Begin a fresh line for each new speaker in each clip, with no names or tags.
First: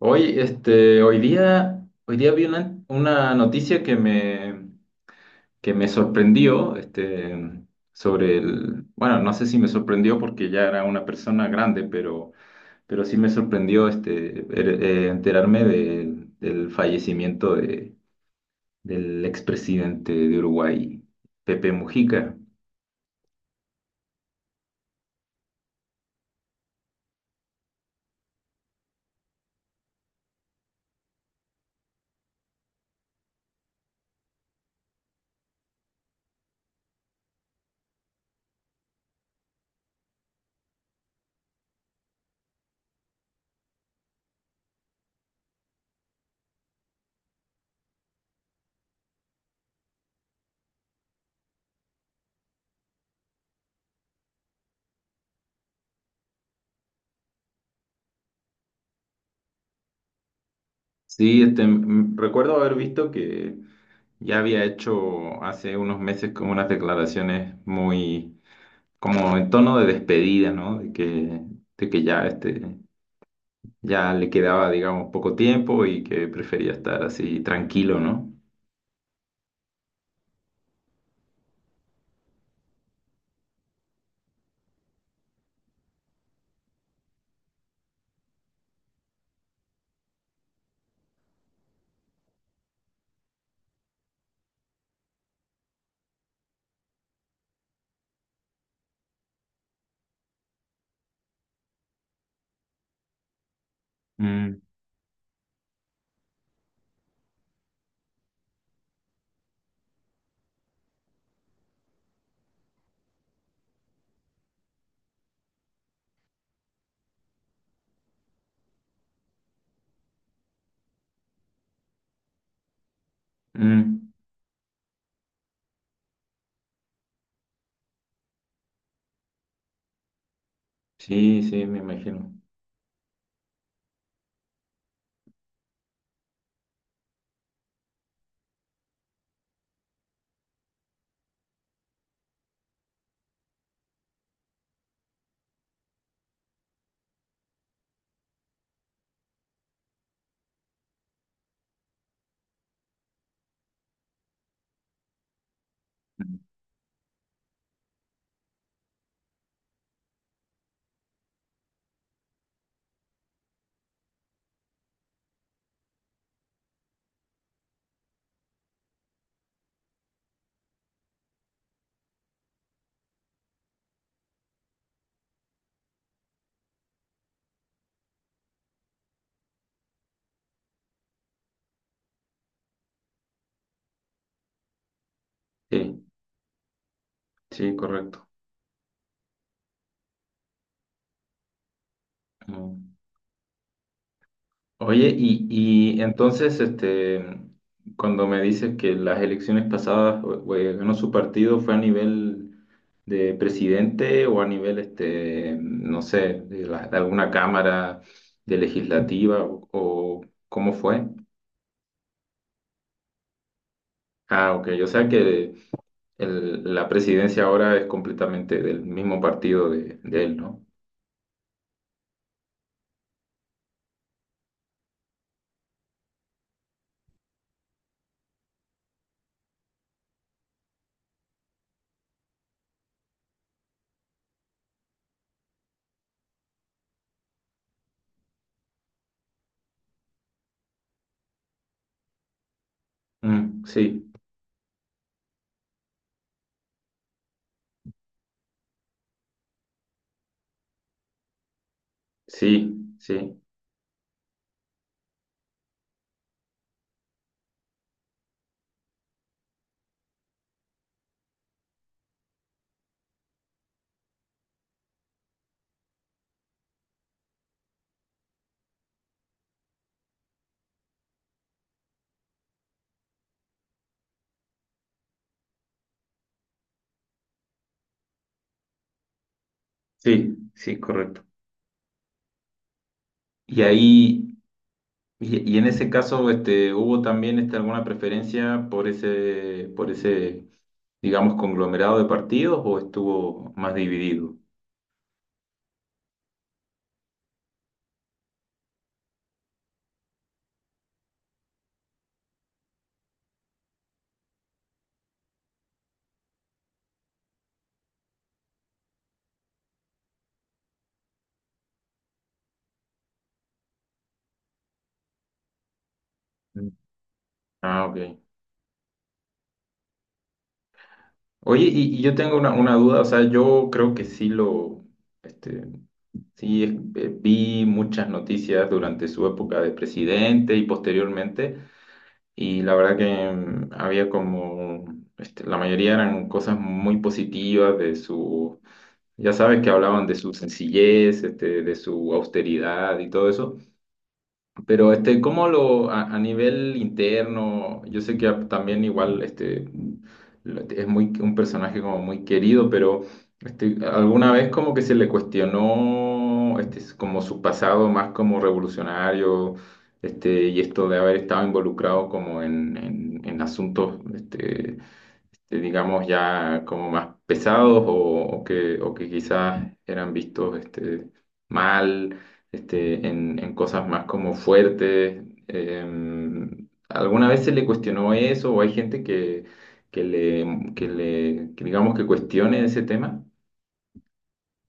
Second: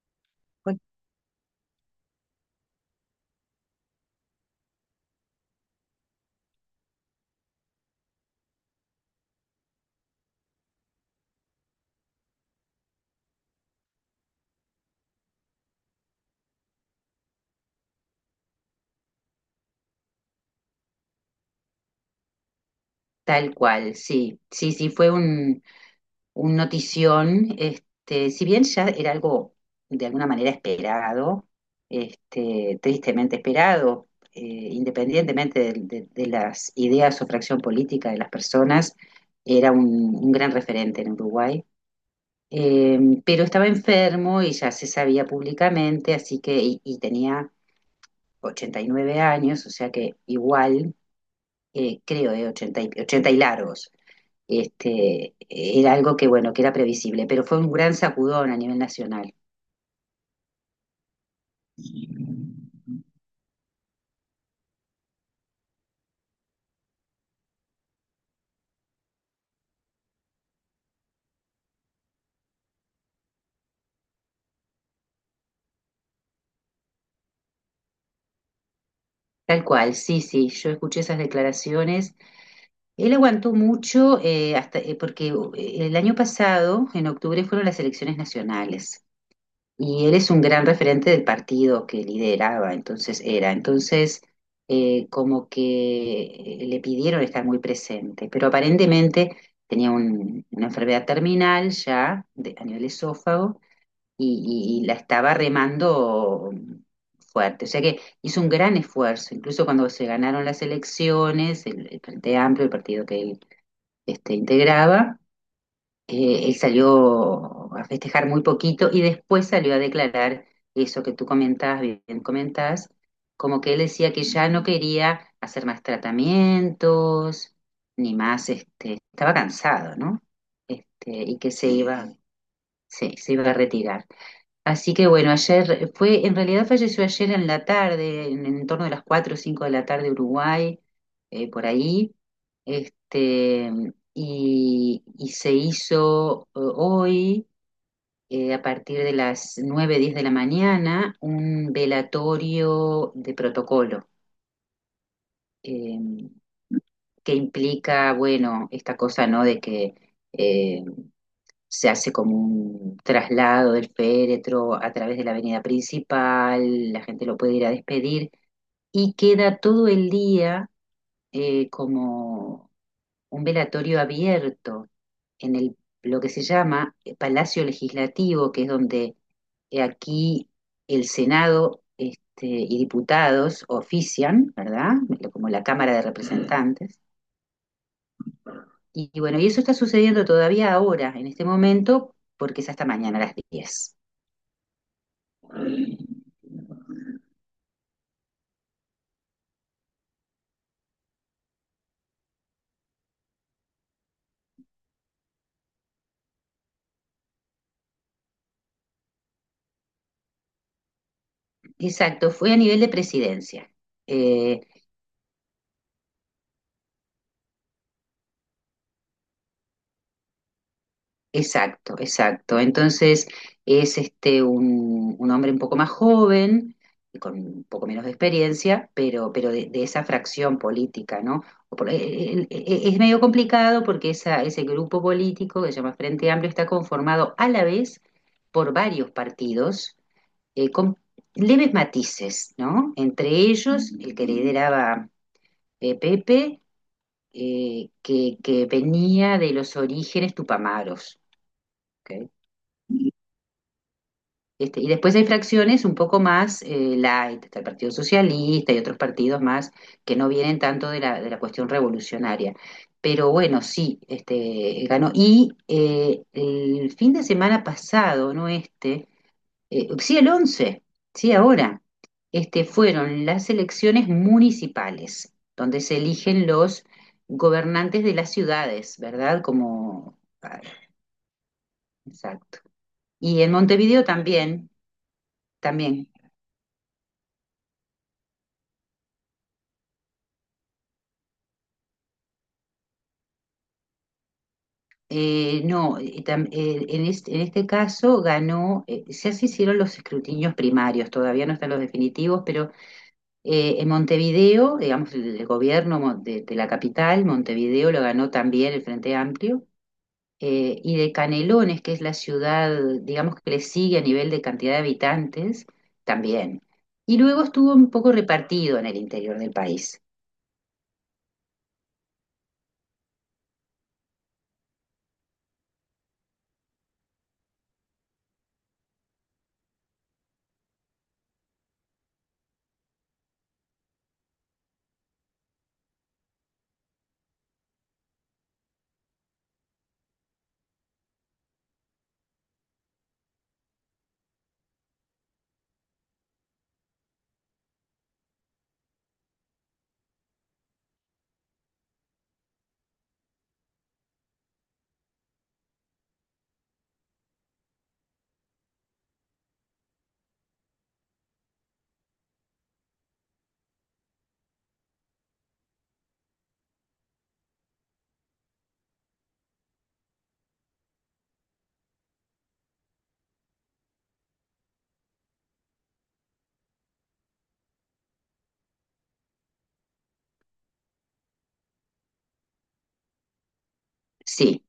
Hoy,
Fue
este, hoy día, hoy día vi una noticia que me sorprendió, bueno, no sé si me sorprendió porque ya era una persona grande, pero sí me sorprendió, enterarme del fallecimiento del expresidente de Uruguay, Pepe Mujica.
Tal cual, sí, sí, sí, fue un notición, si bien ya era algo de alguna manera esperado, tristemente esperado, independientemente de, de las ideas o fracción política de las personas, era un gran referente en Uruguay. Eh, pero estaba enfermo y ya se sabía públicamente, así que, y tenía 89 años, o sea que igual, creo, 80 y largos. Era algo que, bueno, que era previsible, pero fue un gran sacudón a nivel nacional.
Sí, recuerdo haber visto que ya había hecho hace unos meses como unas declaraciones muy como en tono de despedida, ¿no? De que ya le quedaba, digamos, poco tiempo y que prefería estar así tranquilo, ¿no?
Tal cual, sí, sí, yo escuché esas declaraciones. Él aguantó mucho hasta, porque el año pasado, en octubre, fueron las elecciones nacionales y él es un gran referente del partido que lideraba, entonces era. Entonces, como que le pidieron estar muy presente, pero aparentemente tenía una enfermedad terminal ya a nivel esófago
Mm,
y la estaba remando fuerte. O sea que hizo un gran esfuerzo, incluso cuando se ganaron las elecciones, el Frente Amplio, el partido que él integraba, él salió a festejar muy poquito y después salió a declarar eso que tú comentás, bien comentás, como que él
mm,
decía que ya no quería hacer más tratamientos, ni más, estaba cansado, ¿no? Y
sí,
que
sí,
se
me
iba,
imagino.
sí, se iba a retirar. Así que bueno, en realidad falleció ayer en la tarde, en torno de las 4 o 5 de la tarde Uruguay, por ahí, este, y se hizo hoy, a partir de las 9:10 de la mañana, un velatorio de protocolo, eh,
Mm.
que implica, bueno, esta cosa, ¿no? Eh, Se hace como un traslado del féretro a través de la avenida principal, la gente lo puede ir a despedir y queda todo el día como un velatorio abierto en lo que se llama Palacio Legislativo, que es donde aquí el Senado y diputados ofician, ¿verdad? Como la Cámara de
Sí,
Representantes.
sí, correcto.
Y bueno, y eso está sucediendo todavía ahora, en este momento, porque es hasta
Mm.
mañana a las 10.
Oye, y entonces, cuando me dices que las elecciones pasadas ganó su partido, ¿fue a nivel de presidente o a nivel, no sé, de alguna cámara de legislativa o cómo fue?
Exacto, fue a nivel de presidencia.
Ah,
Eh,
ok, o sea que la presidencia ahora es completamente del mismo partido de él, ¿no?
exacto, exacto. Entonces es un hombre un poco más joven, con un poco menos de experiencia, pero de esa fracción política, ¿no? Es medio complicado porque ese grupo político que se llama Frente Amplio está conformado a la vez por varios partidos, con leves matices, ¿no? Entre
Mm,
ellos,
sí,
el que lideraba Pepe, que venía de los orígenes tupamaros. ¿Ok?
sí, sí,
Y después hay fracciones un poco más light, está el Partido Socialista y otros partidos más que no vienen tanto de la cuestión revolucionaria. Pero bueno, sí, ganó. Y el fin de semana pasado, no sí, el 11. Sí, ahora, fueron las elecciones municipales, donde se eligen los gobernantes de las ciudades, ¿verdad? Como,
sí,
ah,
sí, correcto.
exacto. Y en
Y
Montevideo
ahí.
también,
Y en ese
también.
caso, ¿hubo también alguna preferencia por ese, digamos, conglomerado de partidos o estuvo más dividido?
No, en este caso ganó, ya se hicieron los escrutinios primarios, todavía no están los definitivos, pero en Montevideo, digamos, el gobierno de la capital, Montevideo lo ganó también el Frente Amplio, y de Canelones, que es la ciudad, digamos, que le sigue a nivel de cantidad de habitantes, también.
Mm.
Y luego estuvo
Ah,
un
ok.
poco repartido en el interior del país.
Oye, y yo tengo una duda, o sea, yo creo que sí lo, este, sí es- vi muchas noticias durante su época de presidente y posteriormente, y la verdad que había como, la mayoría eran cosas muy positivas de sus Ya sabes que hablaban de su sencillez, de su austeridad y todo eso. Pero ¿cómo a nivel interno? Yo sé que también igual es muy un personaje como muy querido, pero alguna vez como que se le cuestionó como su pasado más como revolucionario, y esto de haber estado involucrado como en asuntos digamos ya como más pesados o, o que quizás eran vistos mal en cosas más como fuertes. ¿Alguna vez se le cuestionó eso o hay gente que digamos que cuestione ese tema?
Sí,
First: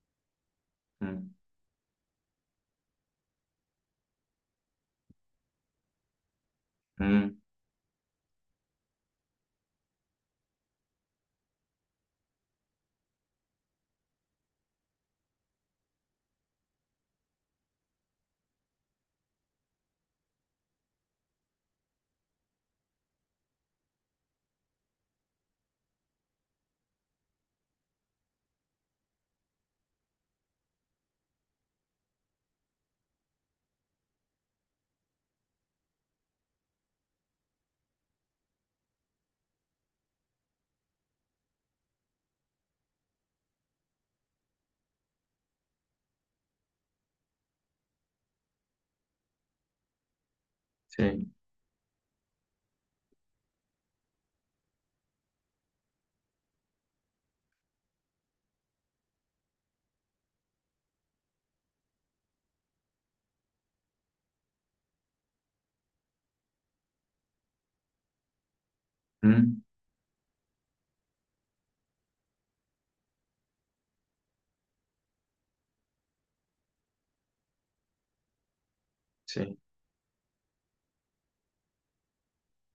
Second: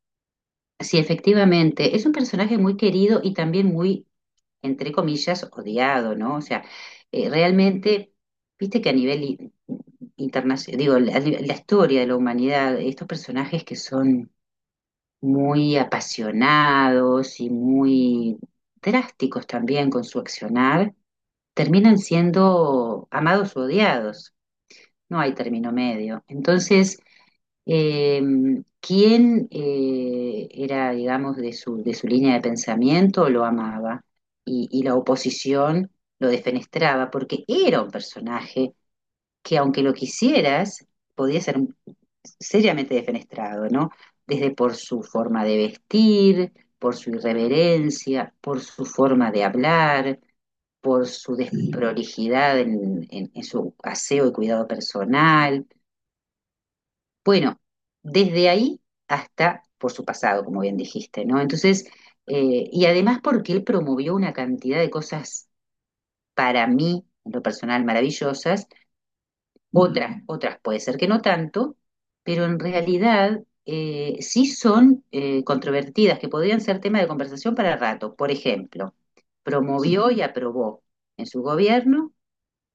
sí,
Mm,
efectivamente. Es un personaje muy querido y también muy, entre comillas, odiado, ¿no? O sea,
mm,
realmente, viste que a nivel internacional, digo, la historia de la humanidad, estos personajes que son muy apasionados y muy drásticos también con su accionar, terminan siendo amados o odiados, no hay término medio. Entonces, eh, ¿quién era, digamos, de su línea de pensamiento lo amaba? Y la oposición lo defenestraba porque era un personaje que aunque lo quisieras, podía ser seriamente defenestrado, ¿no? Desde por su forma de vestir, por su irreverencia, por su forma de hablar, por
sí,
su desprolijidad en su aseo y cuidado personal. Bueno, desde ahí hasta por su pasado, como bien dijiste, ¿no? Entonces, y además porque él promovió una cantidad de cosas para mí, en lo personal, maravillosas,
mm,
otras, otras puede ser que no tanto, pero en realidad sí son controvertidas, que podrían ser tema de conversación para rato. Por ejemplo,
sí,
promovió y aprobó en su gobierno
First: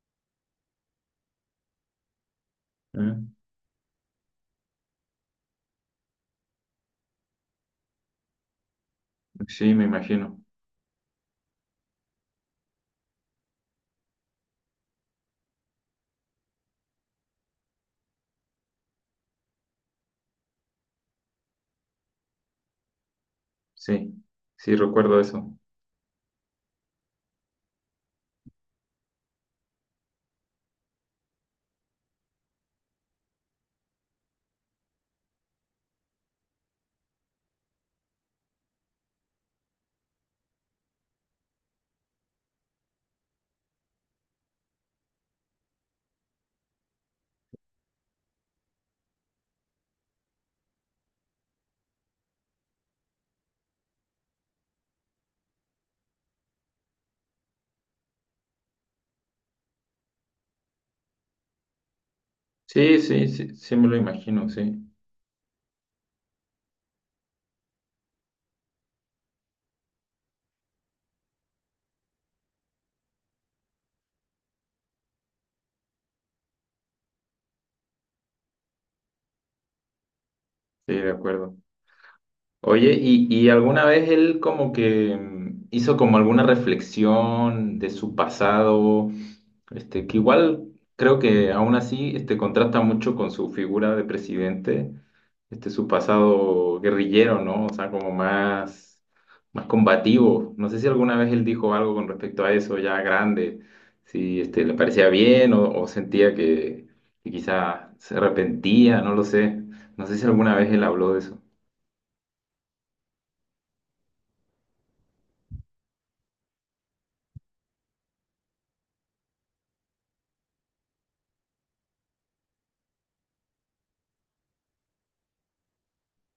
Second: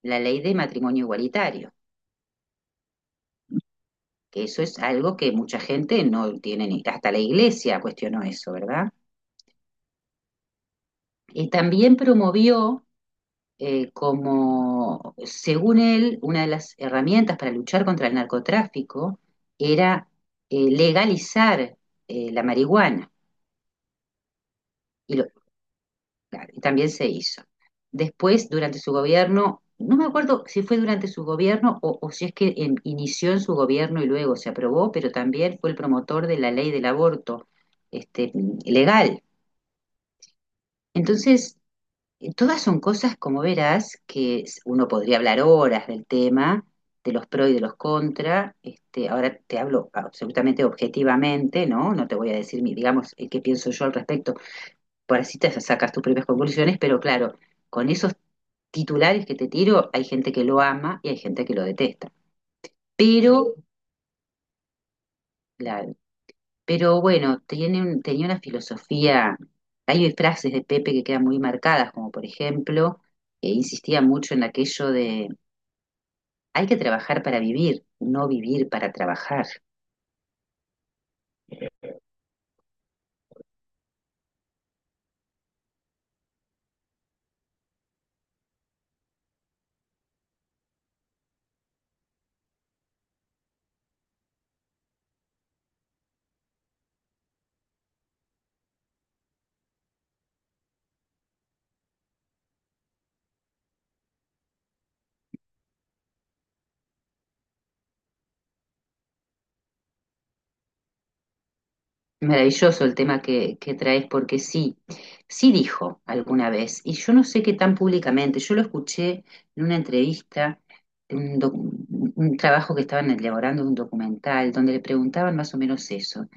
la ley de matrimonio igualitario,
mm,
que eso es algo que mucha gente no tiene ni, hasta la iglesia cuestionó eso, ¿verdad?
sí, me imagino,
Y también promovió como, según él, una de las herramientas para luchar contra el narcotráfico era legalizar la marihuana.
sí, sí,
Y
recuerdo
lo-
eso.
Claro, y también se hizo. Después, durante su gobierno, no me acuerdo si fue durante su gobierno o si es que inició en su gobierno y luego se aprobó, pero también fue el promotor de la ley del aborto, este, legal. Entonces, todas son cosas, como verás, que uno podría hablar horas del tema, de los pro y de los contra. Ahora te hablo absolutamente objetivamente, ¿no? No te voy a decir, digamos, qué pienso yo al respecto por así te sacas tus propias conclusiones, pero claro, con esos titulares que te tiro, hay gente que lo ama y hay gente que lo detesta.
Sí, sí,
Pero,
sí, sí me lo imagino, sí,
claro, pero bueno, tenía una filosofía, hay frases de Pepe que quedan muy marcadas, como por ejemplo, que insistía mucho en aquello de hay que trabajar para vivir, no vivir para trabajar.
sí, de acuerdo. Oye, ¿y alguna vez él como que hizo como alguna reflexión de su pasado? Que igual creo que aún así contrasta mucho con su figura de presidente, su pasado guerrillero, ¿no? O sea, como más, combativo. No sé si alguna vez él dijo algo con respecto a eso ya grande, si le parecía bien o sentía que quizá se arrepentía, no lo sé. No sé si alguna vez él habló de eso.
Maravilloso el tema que traes, porque sí, sí dijo alguna vez, y yo no sé qué tan públicamente, yo lo escuché en una entrevista, en un trabajo que estaban elaborando de un documental, donde le preguntaban más o menos eso,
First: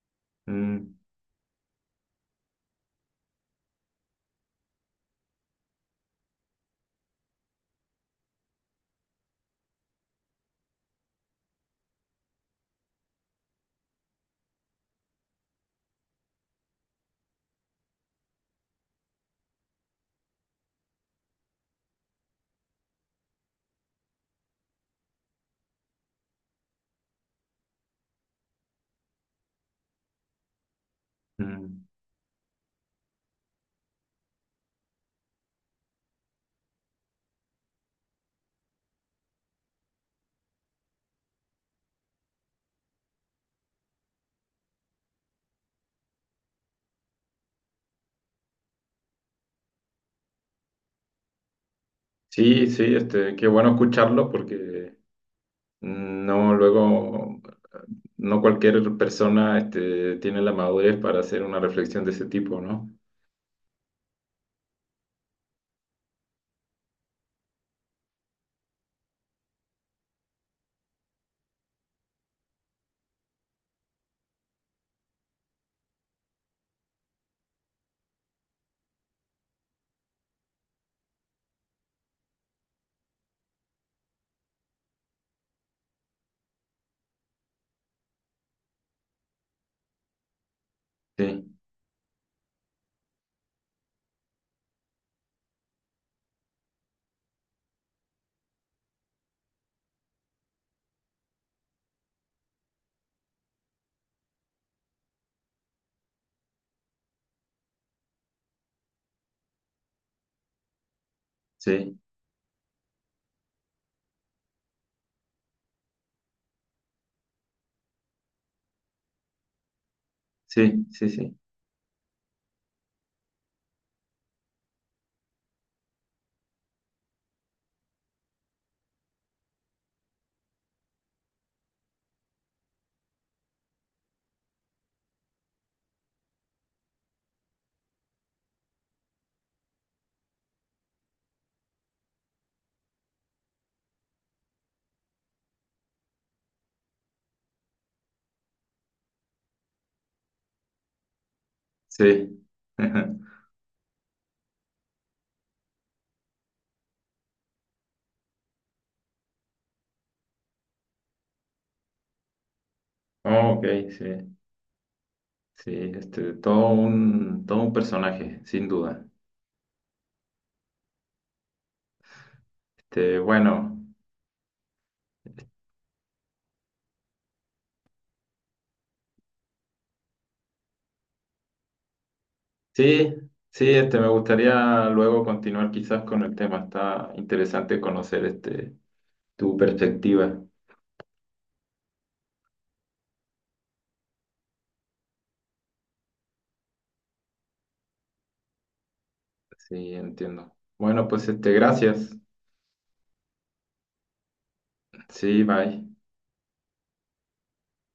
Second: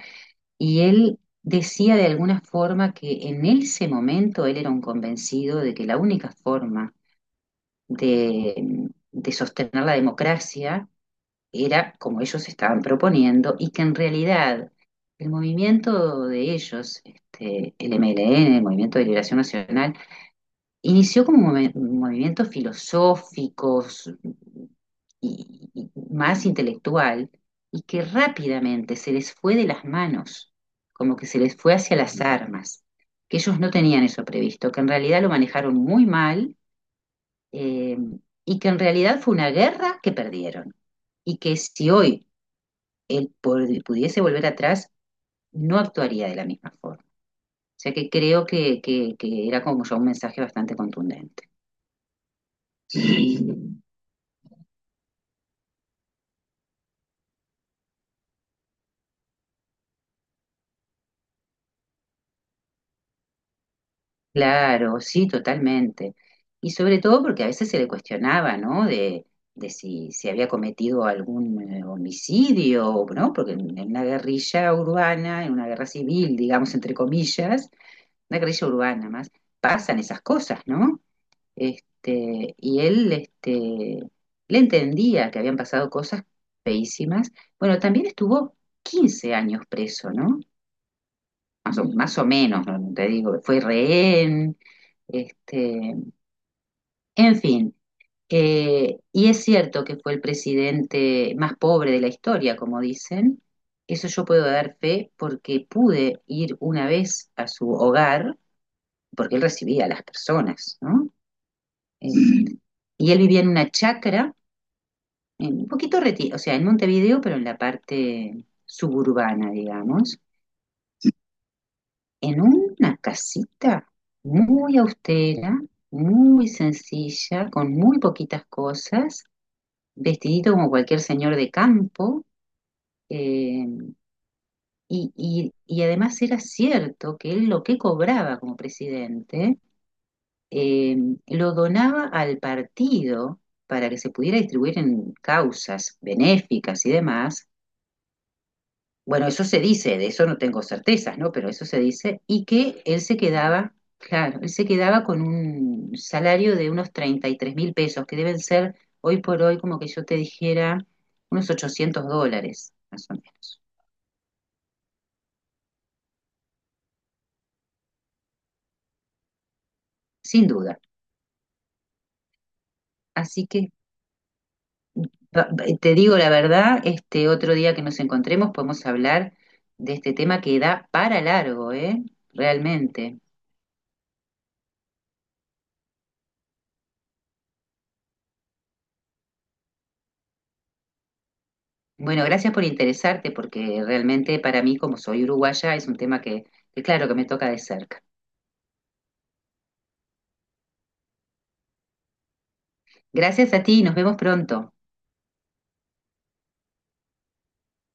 y
Mm.
él decía de alguna forma que en ese momento él era un convencido de que la única forma de sostener la democracia era como ellos estaban proponiendo y que en realidad el movimiento de ellos, el MLN, el Movimiento de Liberación Nacional, inició como un movimiento filosófico y más intelectual y que rápidamente se les fue de las manos, como que se les fue
Mm.
hacia las armas, que ellos no tenían eso previsto, que en realidad lo manejaron muy mal eh, y que en realidad fue una guerra que perdieron. Y que si hoy él pudiese volver atrás, no actuaría de la misma forma. O sea que creo que era como ya un mensaje bastante contundente.
Sí, sí,
Sí.
qué bueno escucharlo porque no luego no cualquier persona tiene la madurez para hacer una reflexión de ese tipo, ¿no?
Claro, sí, totalmente. Y sobre todo porque a veces se le cuestionaba, ¿no? De si había cometido algún homicidio, ¿no? Porque en una guerrilla urbana, en una guerra civil, digamos, entre comillas, una guerrilla urbana más, pasan esas cosas, ¿no? Y él le entendía que habían pasado cosas feísimas. Bueno, también estuvo 15 años preso, ¿no?
Sí,
Más o menos, ¿no? No te digo, fue rehén, este, en fin. Y es cierto que fue el presidente más pobre de la historia, como dicen. Eso yo puedo dar fe porque pude ir una vez a su hogar, porque él recibía a las personas, ¿no?
sí,
Eh, y él vivía en una chacra un poquito retirado, o sea, en Montevideo, pero en la parte suburbana, digamos,
sí, sí, sí,
en una casita muy austera, muy sencilla, con muy poquitas cosas, vestidito como cualquier señor de campo, eh, y además era cierto que él lo que cobraba como presidente, eh, lo donaba al partido para que se pudiera distribuir en causas benéficas y demás, bueno, eso se dice, de eso no tengo certezas, ¿no? Pero eso se dice,
sí.
y que él se quedaba, claro, él se quedaba con un salario de unos 33.000 pesos, que deben ser hoy por hoy, como que yo te dijera, unos 800 dólares, más o
Oh,
menos,
ok, sí, sí, todo un personaje, sin duda.
sin duda.
Este,
Así que
bueno,
te digo la verdad, este otro día que nos encontremos podemos hablar de este tema que da para largo, ¿eh?
sí,
Realmente.
sí, me gustaría luego continuar quizás con el tema. Está interesante conocer tu perspectiva.
Bueno, gracias por interesarte porque realmente para mí, como soy uruguaya, es un tema que claro que me toca de cerca.
Sí, entiendo. Bueno, pues gracias.
Gracias a ti, nos vemos pronto.
Sí, bye.